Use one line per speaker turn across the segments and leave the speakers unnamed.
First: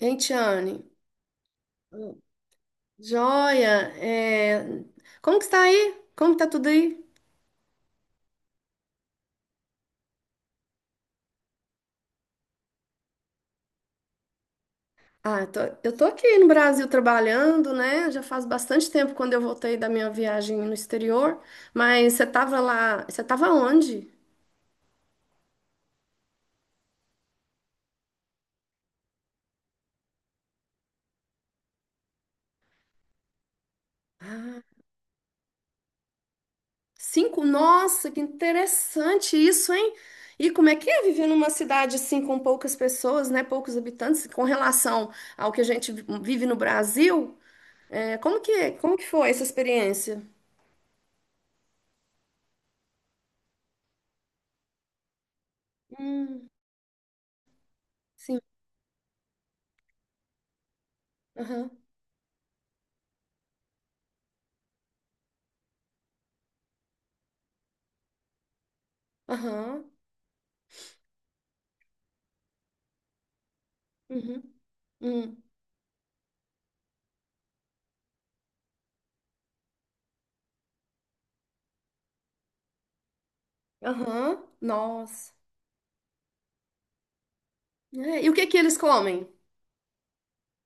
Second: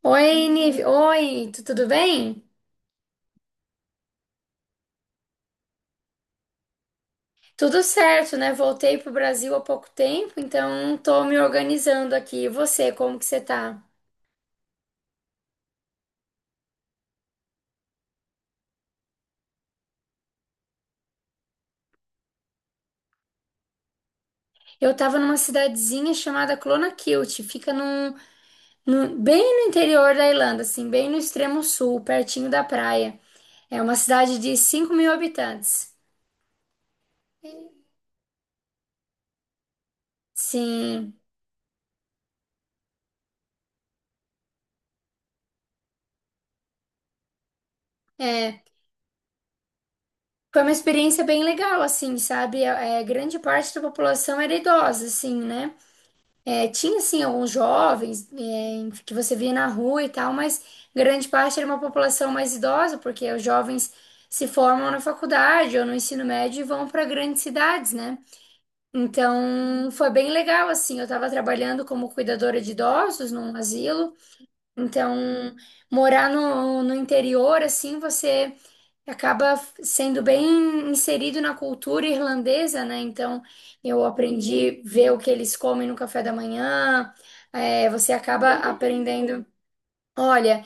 Ei,
Oi, Nive.
Tiane.
Oi, tudo bem?
Joia, é, como que está aí? Como que tá tudo aí?
Tudo certo, né? Voltei pro Brasil há pouco tempo, então tô me organizando aqui. E você, como que você tá?
Ah, eu tô aqui no Brasil trabalhando, né? Já faz bastante tempo quando eu voltei da minha viagem no exterior, mas você tava onde?
Eu tava numa cidadezinha chamada Clonakilty, fica bem no interior da Irlanda, assim, bem no extremo sul, pertinho da praia. É uma cidade de 5.000 habitantes.
Cinco? Nossa, que interessante isso, hein? E como é que é
Sim,
viver numa cidade assim com poucas pessoas, né? Poucos habitantes, com relação ao que a gente vive no Brasil? É, como
é.
que, como que foi essa experiência?
Foi uma experiência bem legal, assim, sabe? Grande parte da população era idosa, assim, né?
Hum,
É, tinha sim alguns jovens
sim.
que você via na rua e tal, mas grande parte era uma população mais idosa, porque os jovens se formam na faculdade ou no ensino médio e vão para grandes cidades, né?
Aham.
Então foi bem legal assim. Eu estava trabalhando como cuidadora de idosos num asilo,
Uhum.
então
Uhum.
morar no interior assim você acaba sendo bem inserido na cultura irlandesa, né? Então eu
Aham.
aprendi a ver o que
Nossa.
eles comem no café da manhã. É, você
É, e o que
acaba
que eles comem?
aprendendo. Olha,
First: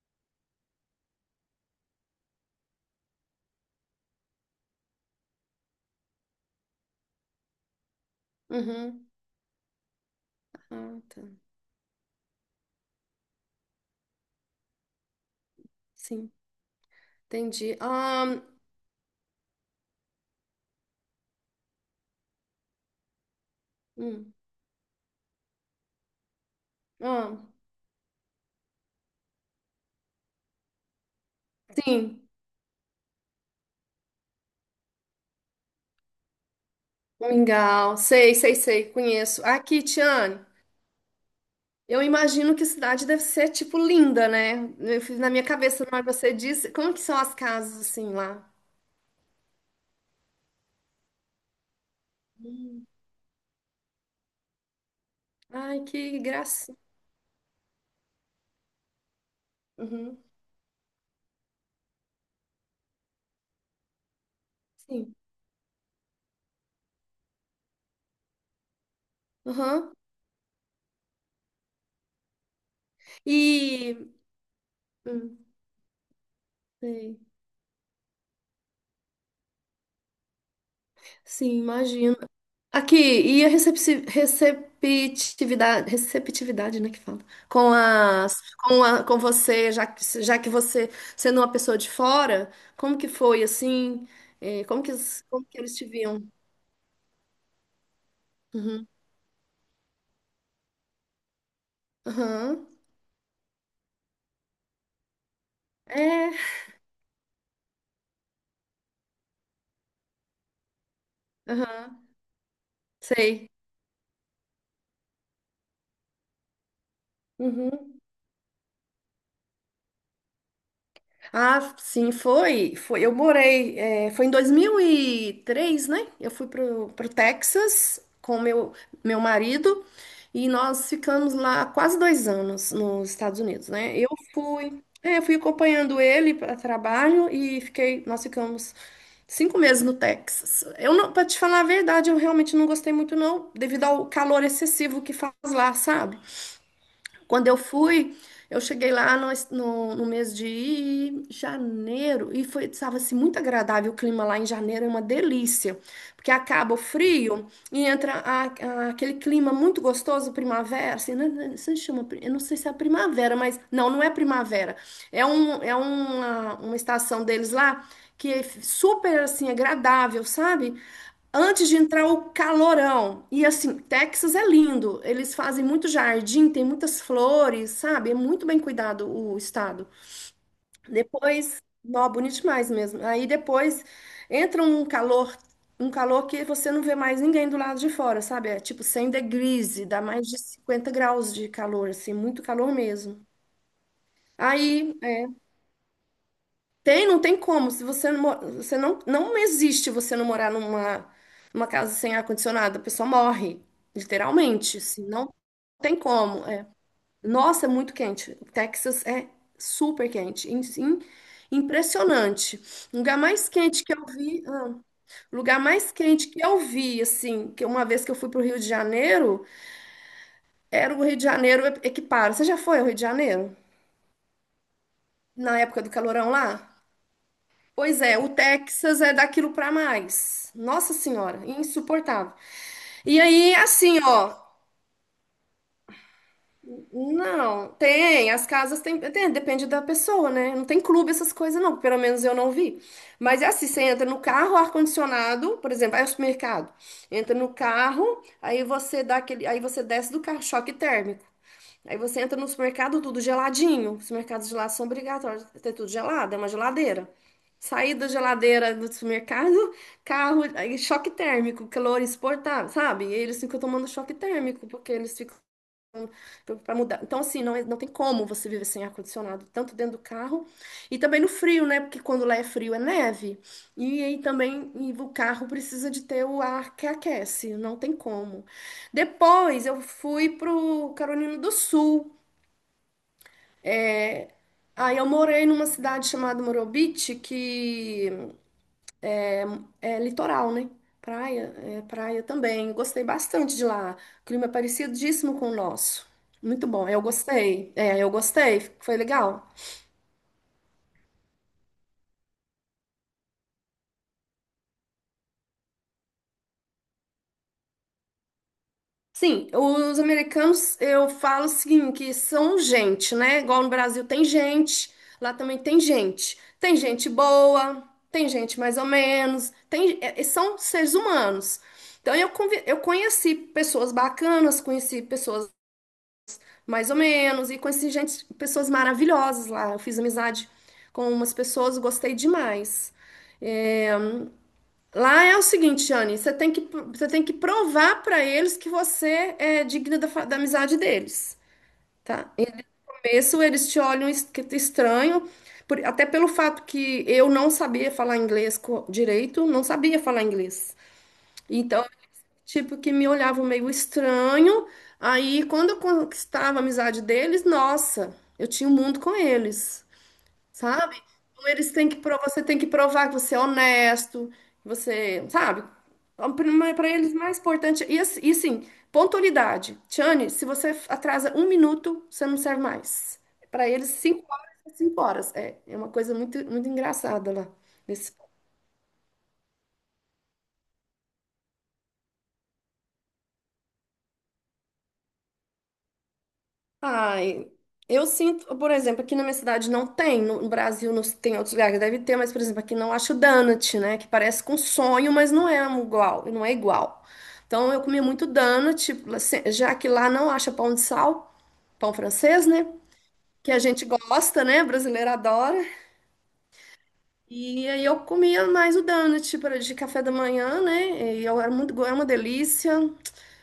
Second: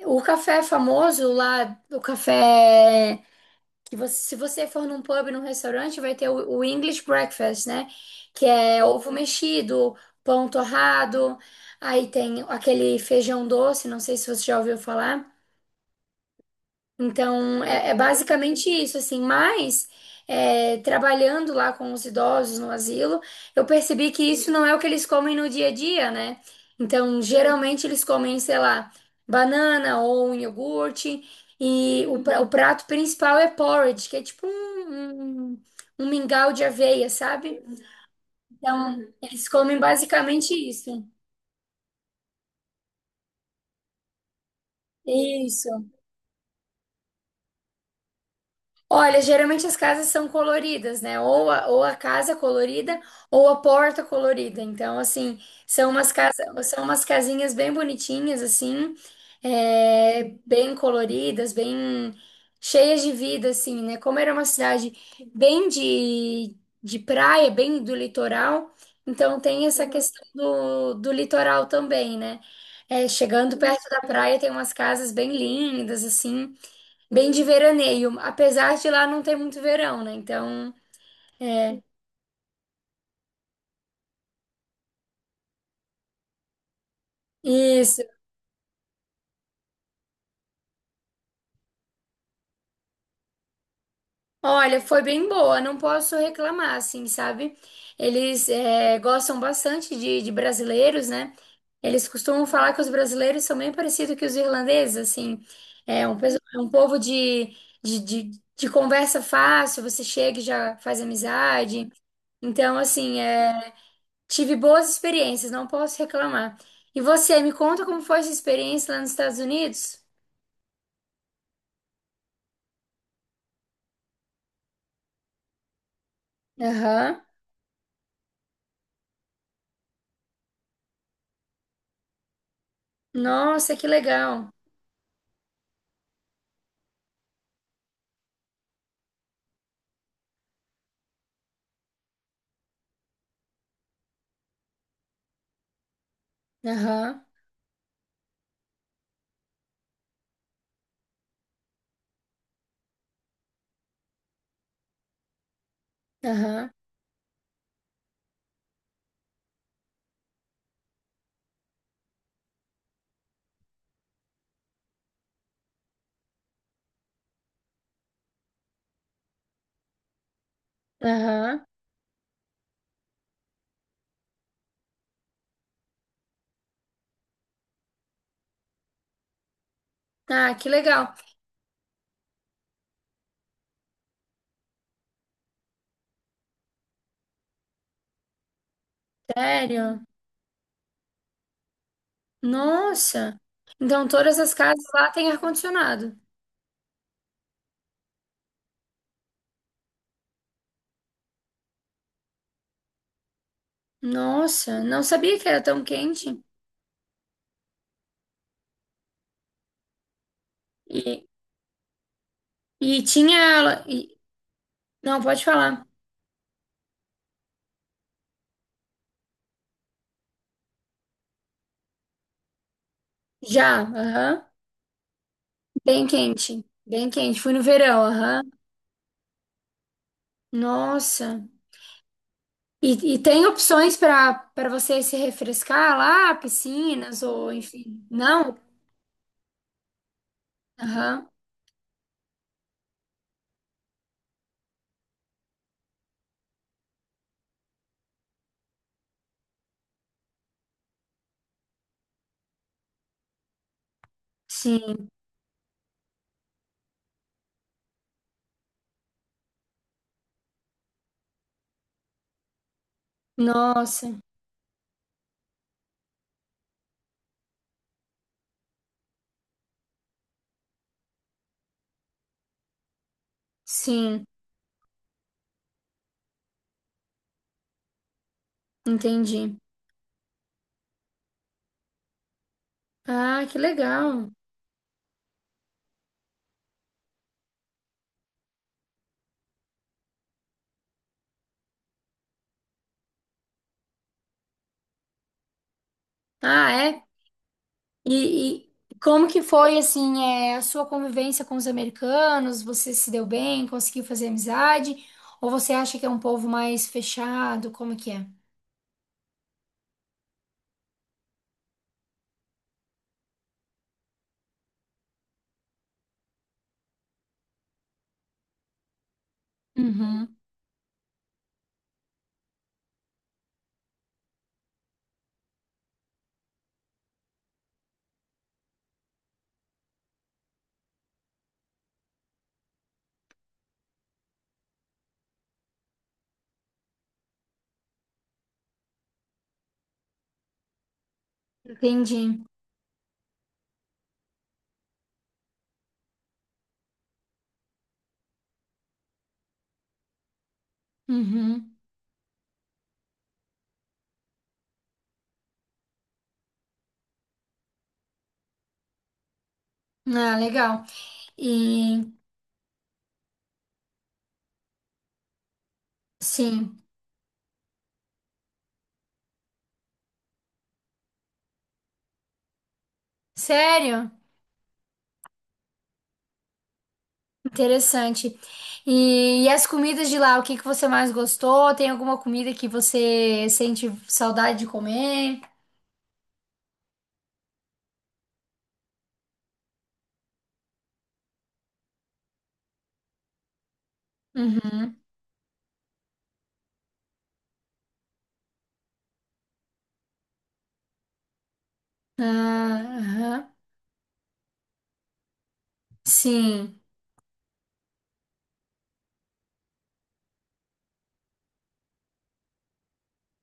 o café famoso lá, o café que você, se você for num pub, num restaurante, vai ter o English breakfast, né? Que é
Uhum.
ovo mexido, pão
Ah, tá.
torrado, aí tem aquele feijão doce, não sei se você já ouviu falar.
Sim.
Então,
Entendi.
é
Ah,
basicamente isso, assim, mas é, trabalhando lá com os idosos no asilo, eu percebi que
hum.
isso não é o que eles comem no dia a dia, né? Então,
Ah,
geralmente eles comem, sei lá, banana ou um iogurte, e
sim.
o prato principal é porridge, que é tipo um mingau de aveia, sabe?
Mingau. Sei, sei, sei.
Então,
Conheço.
eles comem
Aqui, Tiane.
basicamente isso.
Eu imagino que a cidade deve ser, tipo, linda, né? Eu fiz na minha cabeça,
Isso.
na hora que você disse, como que são as casas, assim, lá?
Olha, geralmente as casas são coloridas, né? Ou a casa
Hum.
colorida ou a porta colorida. Então, assim,
Ai,
são umas
que
casas,
graça.
são umas casinhas bem bonitinhas, assim,
Uhum.
é, bem coloridas, bem cheias de vida, assim, né? Como era uma cidade
Sim.
bem de, de praia, bem do litoral, então tem essa
Aham.
questão do litoral também, né? É, chegando perto
E...
da praia tem umas casas bem
hum,
lindas, assim.
sei.
Bem de veraneio, apesar de lá não ter muito verão, né? Então,
Sim, imagino. Aqui, e a receptividade, né, que fala? Com
isso.
as, com a, com você, já que você, sendo uma pessoa de fora, como que foi, assim,
Olha,
como que,
foi
eles-
bem
como que
boa,
eles
não
te
posso
viam?
reclamar, assim, sabe? Eles
Uhum.
é, gostam bastante de brasileiros, né? Eles costumam
Aham.
falar que os brasileiros são bem parecidos que os irlandeses, assim. É
É,
é um povo de, de, de conversa fácil, você chega e já faz amizade.
aham,
Então, assim,
sei.
é, tive boas experiências, não posso reclamar. E você, me conta
Uhum.
como foi essa experiência lá nos Estados Unidos?
Ah, sim, foi. Foi. Eu morei, foi em 2003, né? Eu fui pro
Aham.
Texas com meu marido e nós ficamos lá quase 2 anos nos Estados Unidos,
Nossa, que
né? Eu
legal.
fui, é, eu fui acompanhando ele para trabalho e nós ficamos 5 meses no Texas. Eu não, Para te falar a verdade, eu realmente não gostei muito não, devido ao calor excessivo que faz lá, sabe?
Aham.
Quando eu fui, eu cheguei lá no mês de janeiro e estava assim, muito agradável o clima lá em janeiro, é uma delícia, porque
Aham.
acaba o frio e entra aquele clima muito gostoso, primavera, assim, né, se chama, eu não sei se é primavera, mas não, não é primavera, é, uma estação deles lá que é super, assim, agradável, sabe?
Aham.
Antes de entrar o calorão. E assim, Texas é lindo. Eles fazem muito jardim, tem muitas flores, sabe? É muito bem cuidado o estado.
Ah, que legal.
Depois, nó, bonito demais mesmo. Aí depois entra um calor que você não vê mais ninguém do lado de fora, sabe? É tipo 100 degrees,
Sério?
dá mais de 50 graus de calor, assim, muito calor mesmo.
Nossa. Então todas as casas
Aí
lá têm ar-condicionado.
Tem, não tem como. Se você não, mo- você não, Não existe você não morar numa casa sem ar-condicionado, a pessoa morre, literalmente.
Nossa, não
Assim, não
sabia que era tão
tem
quente.
como. É. Nossa, é muito quente. O Texas é super quente, in- in-
E,
impressionante. O
e
lugar
tinha
mais quente
ela.
que eu
e-
vi, ah,
não,
o
pode
lugar
falar.
mais quente que eu vi, assim, que uma vez que eu fui pro Rio de Janeiro, era o Rio de Janeiro equiparo. Você já foi ao Rio de Janeiro?
Já. Aham.
Na época do
Bem
calorão lá?
quente. Bem quente. Fui no
Pois
verão.
é, o
Aham.
Texas é daquilo pra mais. Nossa
Nossa.
Senhora, insuportável.
E
E
tem
aí,
opções
assim,
para
ó,
você se refrescar lá, piscinas ou
não,
enfim.
tem, as
Não?
casas tem, depende da pessoa, né? Não tem clube
Aham.
essas coisas não, pelo menos eu não vi. Mas é assim, você entra no carro, ar-condicionado, por exemplo, vai ao supermercado, entra no carro, aí você dá aquele, aí você desce do carro, choque térmico. Aí você entra no supermercado, tudo geladinho. Os mercados gelados são
Sim.
obrigatórios a ter tudo gelado, é uma geladeira. Sair da geladeira do supermercado, carro, aí choque térmico, calor exportado, sabe? E eles ficam tomando
Nossa,
choque térmico, porque eles ficam para mudar. Então, assim, não, não tem como você viver sem ar-condicionado, tanto dentro do carro e também no frio, né? Porque quando lá é frio é neve. E aí
sim,
também e o carro precisa de ter o ar que aquece, não tem como.
entendi.
Depois eu fui pro Carolina do Sul.
Ah, que legal.
Aí eu morei numa cidade chamada Morobit, que é litoral, né? Praia, é praia também. Eu gostei bastante de lá. O clima é parecidíssimo com o nosso. Muito
Ah,
bom. Eu
é?
gostei. É, eu gostei.
E,
Foi
e como que
legal.
foi, assim, é, a sua convivência com os americanos? Você se deu bem? Conseguiu fazer amizade? Ou você acha que é um povo mais fechado? Como que é?
Sim, os americanos, eu falo o seguinte, que são gente, né? Igual no Brasil tem gente, lá também tem gente. Tem gente boa, tem gente mais ou menos,
Uhum,
são seres humanos. Então eu conheci pessoas bacanas, conheci pessoas mais ou menos, e pessoas maravilhosas lá. Eu fiz amizade com umas pessoas, gostei demais. É, lá é o seguinte, Anne, você tem que provar para eles que você é digna da amizade deles, tá?
entendi.
Em começo, eles te olham estranho, até pelo fato que eu não sabia falar inglês direito, não sabia falar inglês.
Uhum.
Então, tipo, que me olhavam meio estranho. Aí, quando eu conquistava a amizade deles, nossa, eu tinha um mundo com eles,
Ah, legal.
sabe? Então eles têm que
E,
provar, você tem que provar que você é honesto, que você, sabe?
sim.
Para eles, mais importante. E, assim, pontualidade. Tiane, se você atrasa um minuto, você não serve mais. Para eles,
Sério?
5 horas é 5 horas. É, é uma coisa muito, muito engraçada lá.
Interessante. E as comidas de lá, o que que você mais gostou? Tem alguma comida que você sente saudade de comer?
Ai, eu sinto, por exemplo, aqui na minha cidade não tem, no Brasil não, tem outros lugares que deve ter, mas, por exemplo, aqui não acho donut, né? Que parece com
Uhum.
sonho, mas não é um igual, não é igual. Então eu comia muito donut, assim, já que lá não acha pão de sal, pão francês, né?
Ah, aham.
Que a gente gosta, né? Brasileiro adora.
Sim.
E aí eu comia mais o donut para de café da manhã, né? E eu era muito, go- é uma delícia.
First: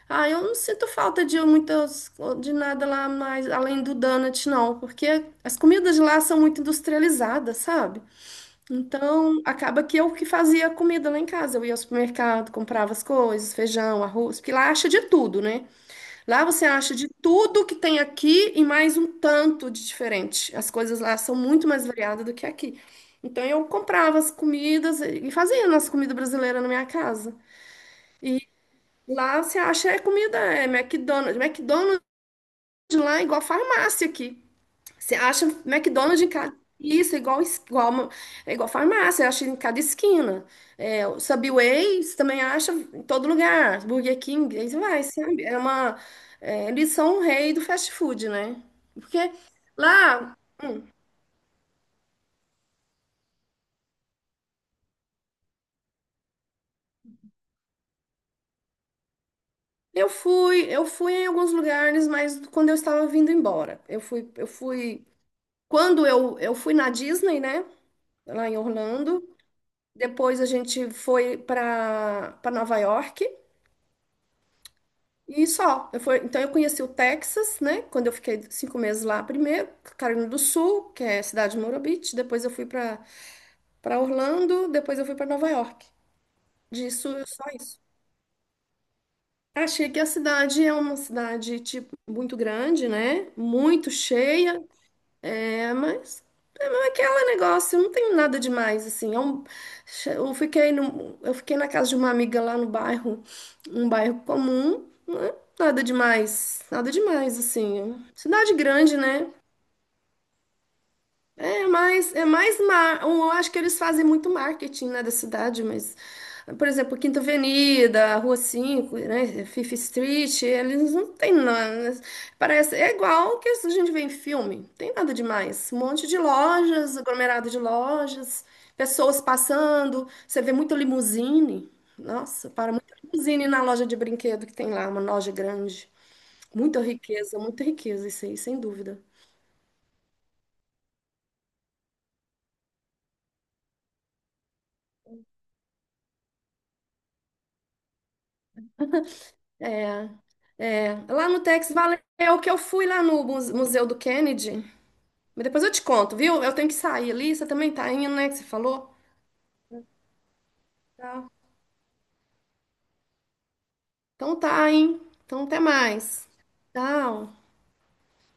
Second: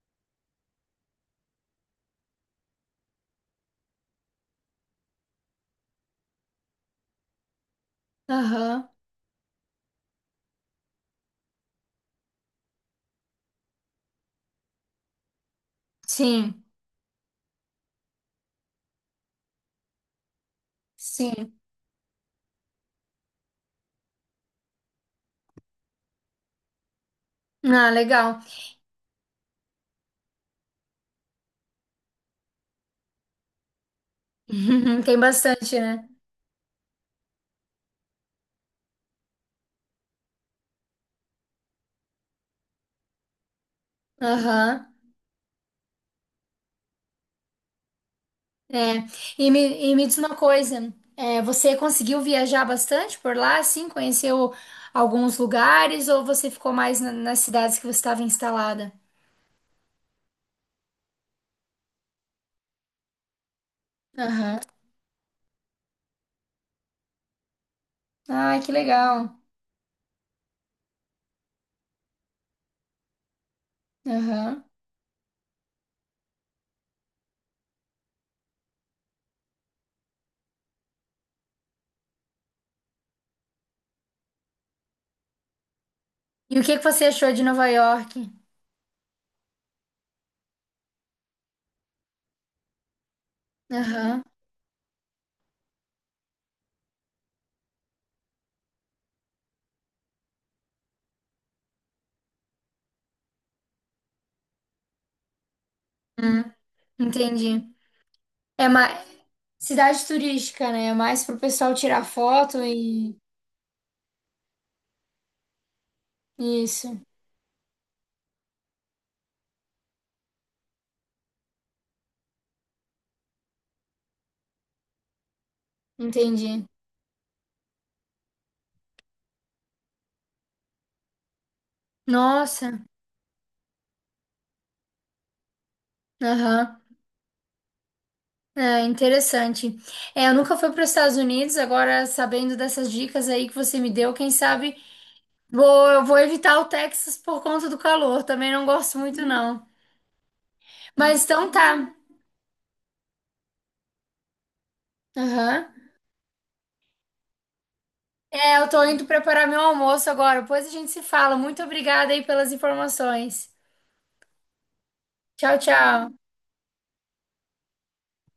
Ah, eu não sinto falta de de nada lá mais além do donut, não, porque as comidas lá são muito industrializadas, sabe?
Aham.
Então, acaba que eu que fazia a comida lá em casa. Eu ia ao supermercado, comprava as coisas, feijão, arroz, porque lá acha de tudo, né? Lá
Sim.
você acha de tudo que tem aqui e mais um tanto de diferente. As coisas lá são
Sim.
muito mais variadas do que aqui. Então, eu comprava as comidas e fazia nossa comida brasileira na minha casa.
Ah, legal.
Lá você acha é comida, é McDonald's. McDonald's lá é igual farmácia aqui. Você
Tem
acha
bastante, né?
McDonald's em cada. Isso, é igual, é igual farmácia, acha em cada esquina. É, o Subway você também acha em todo lugar. Burger King, aí você
Aham.
vai, sabe? Eles são o rei do fast food, né?
É.
Porque
E me diz uma
lá
coisa, é, você conseguiu viajar bastante por lá, assim? Conheceu alguns lugares ou você ficou mais nas cidades que você estava instalada?
eu fui em alguns lugares, mas quando eu estava vindo embora. Eu fui, eu
Aham.
fui. Quando eu fui na Disney, né? Lá em
Ah, que
Orlando.
legal.
Depois a gente foi para Nova York
Aham.
e só. Então eu conheci o Texas, né? Quando eu fiquei 5 meses lá primeiro, Carolina do Sul, que é a cidade de Murray Beach. Depois eu fui para Orlando, depois eu fui para Nova York.
E o que que você
Disso,
achou de
só
Nova
isso.
York?
Achei que a cidade é uma cidade tipo muito grande, né? Muito
Aham.
cheia. É, mas mas aquele negócio, não tem nada demais, assim. Eu fiquei no, eu fiquei na casa de uma amiga lá no bairro, um bairro comum, né? Nada
Hum,
demais, nada demais,
entendi.
assim. Cidade
É
grande,
mais
né?
cidade turística, né? É mais pro pessoal tirar foto e
Eu acho que eles fazem muito marketing, né, da cidade, mas, por
isso.
exemplo, Quinta Avenida, Rua 5, né, Fifth Street, eles não tem nada. É igual o que a gente vê em filme, não tem nada demais. Um monte de
Entendi.
lojas, aglomerado de lojas, pessoas passando, você vê muita limusine. Nossa,
Nossa.
para muita limusine na loja de brinquedo que tem lá, uma loja grande.
Aham.
Muita riqueza, isso aí, sem
É
dúvida.
interessante. É, eu nunca fui para os Estados Unidos, agora sabendo dessas dicas aí que você me deu, quem sabe vou, eu vou evitar o Texas por conta do calor. Também não gosto muito, não.
É.
Mas
Lá no
então
Tex
tá.
Valeu, que eu fui lá no Museu do Kennedy. Mas depois eu te
Aham.
conto, viu? Eu tenho que sair ali. Você também tá indo, né? Que você
É, eu tô
falou?
indo preparar meu almoço agora. Depois a gente se
Tá.
fala. Muito obrigada aí pelas informações.
Então tá, hein? Então
Tchau,
até
tchau.
mais. Tchau.